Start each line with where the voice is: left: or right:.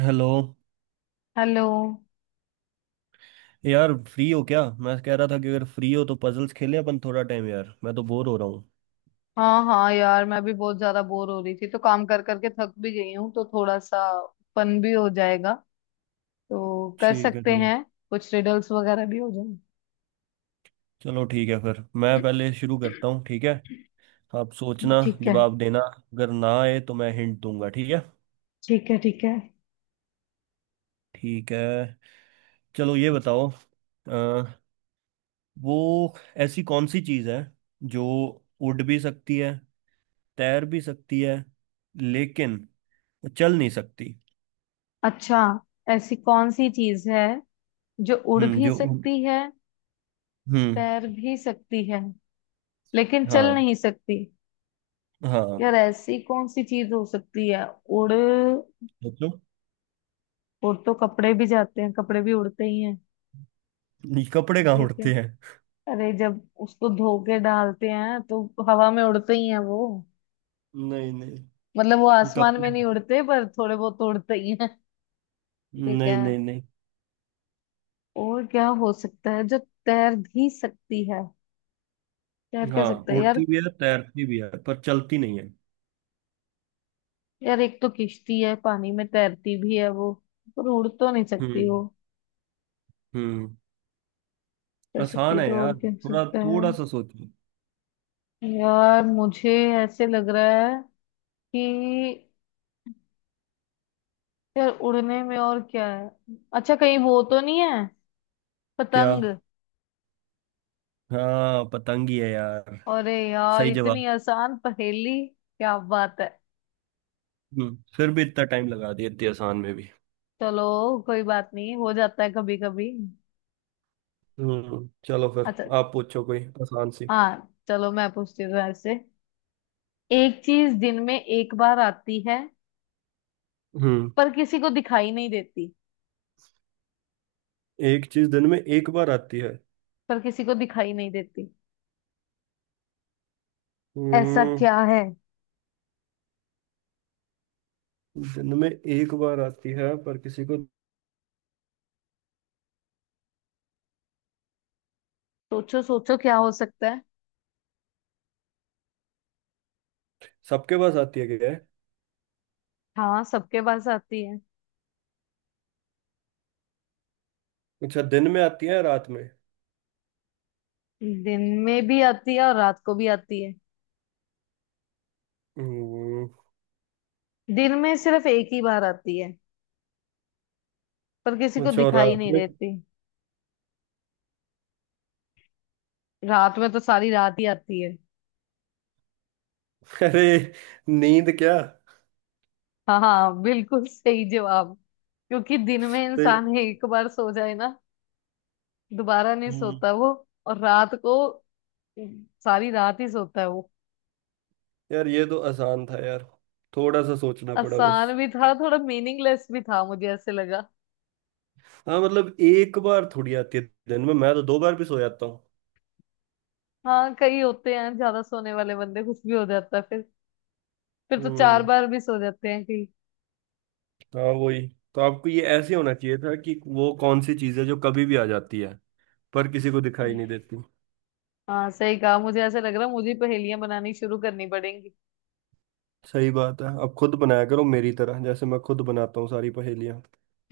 right: Hello.
left: Hello.
right: यार free हो क्या? मैं कह रहा था कि अगर फ्री हो तो पजल्स खेलें अपन थोड़ा टाइम। यार मैं तो बोर हो रहा हूँ।
left: हाँ हाँ यार, मैं भी बहुत ज्यादा बोर हो रही थी। तो काम कर करके थक भी गई हूँ, तो थोड़ा सा फन भी हो जाएगा। तो कर
right: ठीक है।
left: सकते
right: चलो।
left: हैं। कुछ रिडल्स वगैरह भी हो
right: चलो ठीक है, फिर मैं
left: जाए।
right: पहले शुरू करता हूँ, ठीक है। आप सोचना,
left: ठीक है
right: जवाब देना। अगर ना आए तो मैं हिंट दूंगा, ठीक है।
left: ठीक है ठीक है।
right: ठीक है। चलो, ये बताओ। अ, वो ऐसी कौन सी चीज़ है जो उड़ भी सकती है, तैर भी सकती है, लेकिन चल नहीं सकती?
left: अच्छा, ऐसी कौन सी चीज है जो उड़
right: हम्म।
left: भी
right: जो उड़
left: सकती है,
right: हम्म।
left: तैर भी सकती है, लेकिन चल
right: हाँ,
left: नहीं सकती।
right: हाँ।
left: यार, ऐसी कौन सी चीज हो सकती है। उड़,
right: सोचो।
left: उड़ तो कपड़े भी जाते हैं, कपड़े भी उड़ते ही हैं।
right: नहीं, कपड़े कहाँ
left: ठीक है।
right: उड़ते हैं?
left: अरे, जब उसको धो के डालते हैं तो हवा में उड़ते ही हैं वो।
right: नहीं, नहीं।
left: मतलब वो आसमान में
right: कपड़े?
left: नहीं उड़ते, पर थोड़े बहुत तो उड़ते ही हैं। ठीक
right: नहीं,
left: है।
right: नहीं, नहीं।
left: और क्या हो सकता है जो तैर भी सकती है। तैर क्या
right: हाँ,
left: सकता है यार।
right: उड़ती भी है, तैरती भी है, पर चलती नहीं है।
left: यार, एक तो किश्ती है, पानी में तैरती भी है वो, पर उड़ तो नहीं सकती वो।
right: हम्म। हम्म।
left: तैर
right: आसान
left: सकती
right: है
left: तो और
right: यार,
left: क्या हो
right: थोड़ा
left: सकता है।
right: थोड़ा सा सोचो।
left: यार मुझे ऐसे लग रहा है कि यार उड़ने में और क्या है। अच्छा, कहीं वो तो नहीं है,
right: क्या?
left: पतंग।
right: हाँ, पतंग ही है यार।
left: अरे यार,
right: सही
left: इतनी
right: जवाब।
left: आसान पहेली, क्या बात है।
right: फिर भी इतना टाइम लगा दिया इतनी आसान में भी।
left: चलो, कोई बात नहीं, हो जाता है कभी कभी।
right: चलो, फिर
left: अच्छा,
right: आप पूछो कोई आसान सी।
left: हाँ चलो मैं पूछती हूँ ऐसे। एक चीज दिन में एक बार आती है,
right: हम्म।
left: पर किसी को दिखाई नहीं देती।
right: एक चीज दिन में एक बार आती है।
left: पर किसी को दिखाई नहीं देती। ऐसा
right: हम्म।
left: क्या है।
right: दिन में एक बार आती है पर किसी को।
left: सोचो सोचो क्या हो सकता है।
right: सबके पास आती है क्या?
left: हाँ, सबके पास आती है।
right: अच्छा, दिन में आती है या रात में?
left: दिन में भी आती है और रात को भी आती है।
right: हम्म।
left: दिन में सिर्फ एक ही बार आती है, पर किसी को
right: अच्छा, और
left: दिखाई
right: रात
left: नहीं
right: में?
left: देती। रात में तो सारी रात ही आती है।
right: अरे, नींद क्या?
left: हाँ हाँ, बिल्कुल सही जवाब। क्योंकि दिन में
right: अरे!
left: इंसान एक बार सो जाए ना, दोबारा नहीं
right: हम्म।
left: सोता वो। और रात को सारी रात ही सोता है वो।
right: यार, ये तो आसान था यार, थोड़ा सा सोचना पड़ा बस।
left: आसान भी था, थोड़ा मीनिंगलेस भी था मुझे ऐसे लगा।
right: हाँ, मतलब एक बार थोड़ी आती है दिन में, मैं तो दो बार भी सो जाता हूँ।
left: हाँ, कई होते हैं ज्यादा सोने वाले बंदे, कुछ भी हो जाता है फिर। फिर तो चार
right: हम्म।
left: बार भी सो जाते हैं कई।
right: हाँ, वही। तो आपको ये ऐसे होना चाहिए था कि वो कौन सी चीज़ है जो कभी भी आ जाती है पर किसी को दिखाई नहीं देती।
left: हाँ सही कहा, मुझे ऐसे लग रहा है मुझे पहेलियां बनानी शुरू करनी पड़ेंगी।
right: सही बात है, अब खुद बनाया करो मेरी तरह, जैसे मैं खुद बनाता हूँ सारी पहेलियाँ।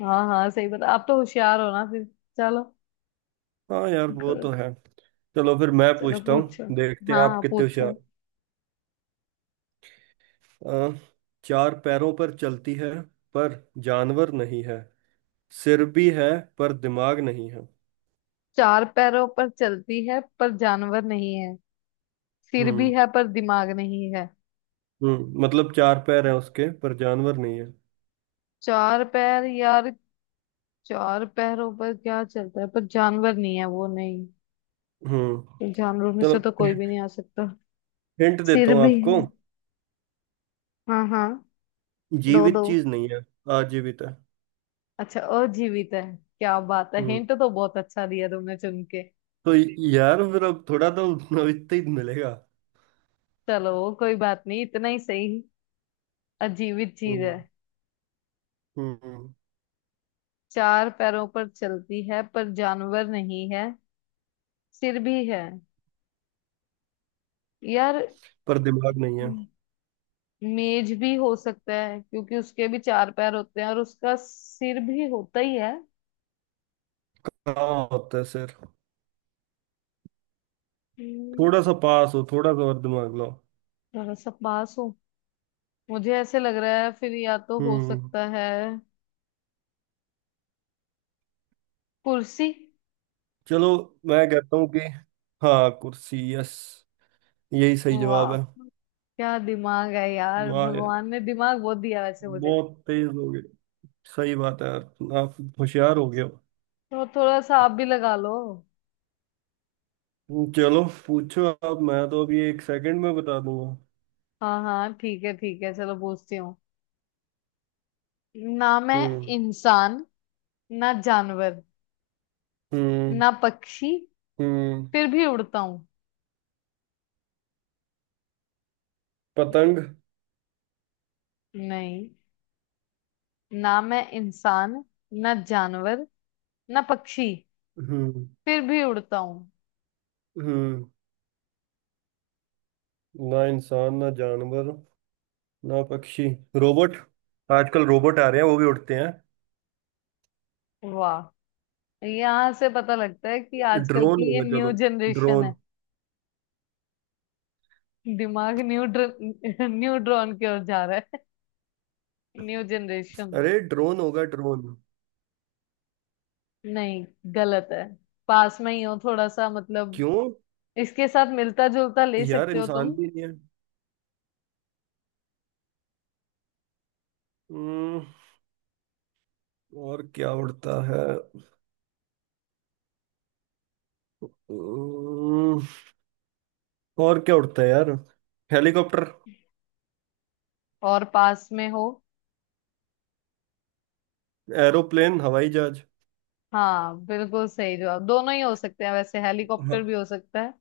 left: हाँ हाँ, सही बता, आप तो होशियार हो ना फिर। चलो।
right: हाँ यार, वो
left: क-
right: तो है। चलो फिर मैं
left: चलो
right: पूछता हूँ,
left: पूछो।
right: देखते हैं
left: हाँ
right: आप
left: हाँ
right: कितने
left: पूछो।
right: होशियार हो। चार पैरों पर चलती है, पर जानवर नहीं है। सिर भी है, पर दिमाग नहीं है।
left: चार पैरों पर चलती है पर जानवर नहीं है। सिर भी
right: हम्म।
left: है पर दिमाग नहीं है।
right: हम्म। मतलब चार पैर हैं उसके, पर जानवर नहीं है।
left: चार पैर यार। चार पैरों पर क्या चलता है पर जानवर नहीं है वो, नहीं।
right: हम्म।
left: तो जानवरों में से
right: चलो,
left: तो कोई भी नहीं आ सकता।
right: हिंट देता
left: सिर
right: हूँ
left: भी
right: आपको।
left: है। हाँ हाँ। दो दो।
right: जीवित चीज नहीं है। आजीवित है।
left: अच्छा, और जीवित है। क्या बात है,
right: हम्म
left: हिंट तो बहुत अच्छा दिया तुमने चुन के।
right: तो यार फिर अब थोड़ा तो इतना ही मिलेगा।
left: चलो, कोई बात नहीं, इतना ही सही। अजीवित चीज है।
right: हम्म। हम्म।
left: चार पैरों पर चलती है पर जानवर नहीं है। सिर भी है। यार,
right: पर दिमाग नहीं है।
left: मेज भी हो सकता है क्योंकि उसके भी चार पैर होते हैं और उसका सिर भी होता ही है।
right: हाँ, होता है सिर।
left: हम्म,
right: थोड़ा सा पास हो, थोड़ा सा और दिमाग लाओ।
left: थोड़ा सा पास हो। मुझे ऐसे लग रहा है, फिर या तो हो
right: हम्म।
left: सकता है, कुर्सी।
right: चलो, मैं कहता हूँ कि, हाँ कुर्सी। यस, यही सही जवाब
left: वाह,
right: है।
left: क्या दिमाग है यार,
right: वाह यार,
left: भगवान ने दिमाग बहुत दिया वैसे मुझे।
right: बहुत तेज हो गए। सही बात है यार, आप होशियार हो गए हो।
left: तो थोड़ा सा आप भी लगा लो।
right: चलो पूछो आप, मैं तो अभी एक सेकंड में बता दूंगा।
left: हाँ हाँ ठीक है ठीक है, चलो पूछती हूँ। ना मैं
right: हम्म।
left: इंसान, ना जानवर,
right: हम्म।
left: ना पक्षी,
right: हम्म।
left: फिर भी उड़ता हूँ।
right: पतंग?
left: नहीं। ना मैं इंसान, ना जानवर, ना पक्षी,
right: हम्म।
left: फिर भी उड़ता हूँ।
right: हम्म। ना इंसान, ना जानवर, ना पक्षी। रोबोट? आजकल रोबोट आ रहे हैं, वो भी उड़ते हैं।
left: वाह, यहाँ से पता लगता है कि आजकल
right: ड्रोन
left: की ये
right: होगा। चलो,
left: न्यू जनरेशन है।
right: ड्रोन।
left: दिमाग न्यू ड्रॉन की ओर जा रहा है। New generation.
right: अरे, ड्रोन होगा ड्रोन।
left: नहीं, गलत है। पास में ही हो थोड़ा सा, मतलब
right: क्यों?
left: इसके साथ मिलता जुलता ले
right: यार,
left: सकते हो
right: इंसान
left: तुम।
right: भी नहीं है। हम्म। और क्या उड़ता है? हम्म। और क्या उड़ता है यार? हेलीकॉप्टर?
left: और पास में हो।
right: एरोप्लेन, हवाई जहाज?
left: हाँ, बिल्कुल सही जवाब, दोनों ही हो सकते हैं वैसे, हेलीकॉप्टर
right: हाँ।
left: भी हो सकता है,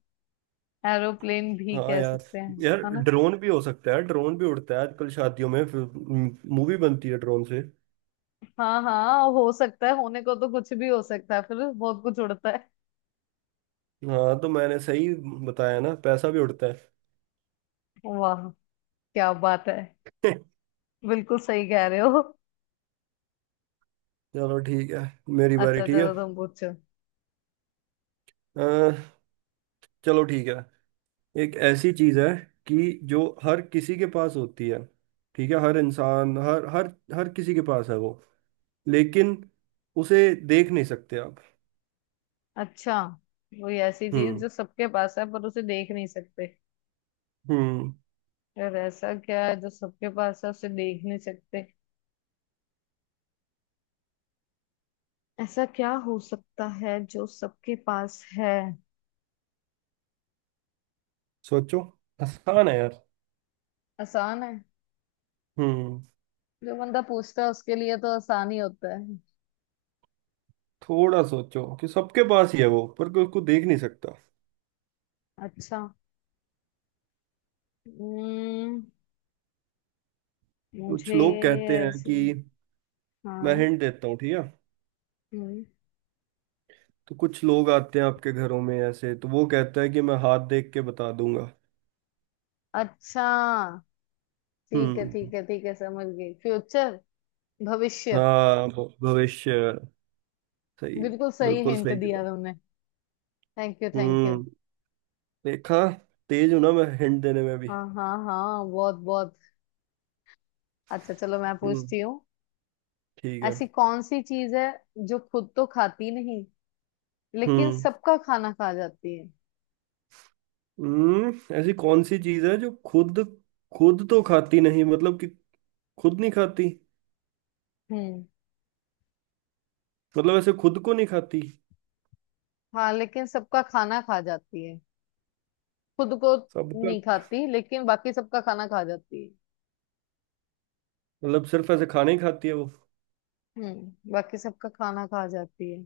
left: एरोप्लेन भी
right: हाँ
left: कह
right: यार।
left: सकते हैं।
right: यार,
left: है ना।
right: ड्रोन भी हो सकता है, ड्रोन भी उड़ता है आजकल शादियों में। मूवी बनती है ड्रोन से।
left: हाँ हाँ, हो सकता है, होने को तो कुछ भी हो सकता है, फिर बहुत कुछ उड़ता है।
right: हाँ तो मैंने सही बताया ना, पैसा भी उड़ता है।
left: वाह, क्या बात है, बिल्कुल सही कह रहे हो।
right: चलो ठीक है, मेरी बारी।
left: अच्छा
right: ठीक है।
left: चलो, तुम पूछो।
right: अ, चलो ठीक है, एक ऐसी चीज है कि जो हर किसी के पास होती है, ठीक है, हर इंसान, हर हर हर किसी के पास है वो, लेकिन उसे देख नहीं सकते आप।
left: अच्छा, कोई ऐसी चीज
right: हम्म।
left: जो सबके पास है पर उसे देख नहीं सकते।
right: हम्म।
left: यार, ऐसा क्या है जो सबके पास है उसे देख नहीं सकते। ऐसा क्या हो सकता है जो सबके पास है।
right: सोचो, आसान है यार।
left: आसान है।
right: हम्म
left: जो बंदा पूछता है उसके लिए तो आसान ही होता है।
right: थोड़ा सोचो कि सबके पास ही है वो, पर कोई उसको देख नहीं सकता।
left: अच्छा। हम्म।
right: कुछ
left: मुझे
right: लोग कहते हैं
left: ऐसे।
right: कि, मैं
left: हाँ।
right: हिंट देता हूँ, ठीक है।
left: हम्म।
right: तो कुछ लोग आते हैं आपके घरों में ऐसे, तो वो कहता है कि मैं हाथ देख के बता दूंगा।
left: अच्छा, ठीक है
right: हम्म।
left: ठीक है ठीक है, समझ गई, फ्यूचर, भविष्य।
right: हाँ, भविष्य। सही।
left: बिल्कुल सही
right: बिल्कुल
left: हिंट
right: सही
left: दिया
right: जवाब।
left: तुमने। Thank you thank you.
right: हम्म देखा, तेज हूं ना मैं हिंट देने में भी।
left: हाँ हाँ हाँ, बहुत बहुत। अच्छा चलो, मैं
right: हम्म,
left: पूछती हूँ।
right: ठीक है।
left: ऐसी कौन सी चीज है जो खुद तो खाती नहीं लेकिन
right: हम्म।
left: सबका खाना खा जाती है।
right: हम्म। ऐसी कौन सी चीज है जो खुद खुद तो खाती नहीं, मतलब कि खुद नहीं खाती?
left: हम्म।
right: मतलब ऐसे खुद को नहीं खाती?
left: हाँ, लेकिन सबका खाना खा जाती है। खुद को नहीं
right: सबका?
left: खाती लेकिन बाकी सबका खाना खा जाती है।
right: मतलब सिर्फ ऐसे खाना ही खाती है वो?
left: हम्म, बाकी सबका खाना खा जाती है।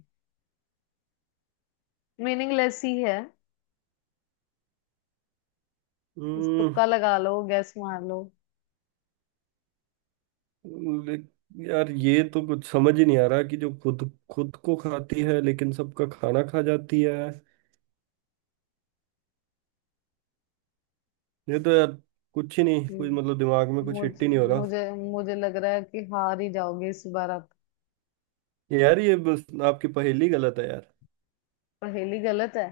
left: मीनिंगलेस ही है। इस,
right: हम्म।
left: तुक्का लगा लो, गैस मार लो।
right: ले- यार, ये तो कुछ समझ ही नहीं आ रहा कि जो खुद खुद को खाती है लेकिन सबका खाना खा जाती है। ये तो यार कुछ ही नहीं, कुछ मतलब
left: हम्म,
right: दिमाग में कुछ हिट ही
left: मुझे
right: नहीं हो रहा।
left: मुझे मुझे लग रहा है कि हार ही जाओगे इस बार आप।
right: यार ये बस आपकी पहेली गलत है यार।
left: पहेली गलत है।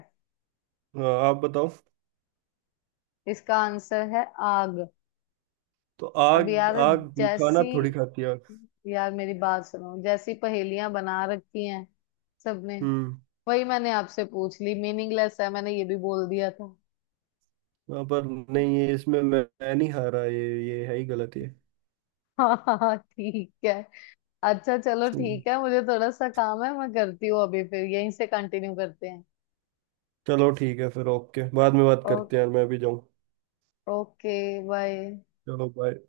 right: हाँ, आप बताओ।
left: इसका आंसर है आग।
right: तो
left: अब
right: आग?
left: यार,
right: आग
left: जैसी,
right: खाना थोड़ी खाती है आग।
left: यार मेरी बात सुनो, जैसी पहेलियां बना रखी हैं सबने,
right: हम्म।
left: वही मैंने आपसे पूछ ली, मीनिंगलेस है, मैंने ये भी बोल दिया था।
right: हाँ, पर नहीं, ये इसमें मैं नहीं हारा, ये है ही गलत ये।
left: हाँ हाँ हाँ, ठीक है। अच्छा चलो
right: हम्म,
left: ठीक है, मुझे थोड़ा सा काम है, मैं करती हूँ अभी, फिर यहीं से कंटिन्यू करते हैं।
right: चलो ठीक है फिर, ओके, बाद में बात
left: ओ,
right: करते हैं यार, मैं भी जाऊँ।
left: Okay, bye.
right: चलो, बाय।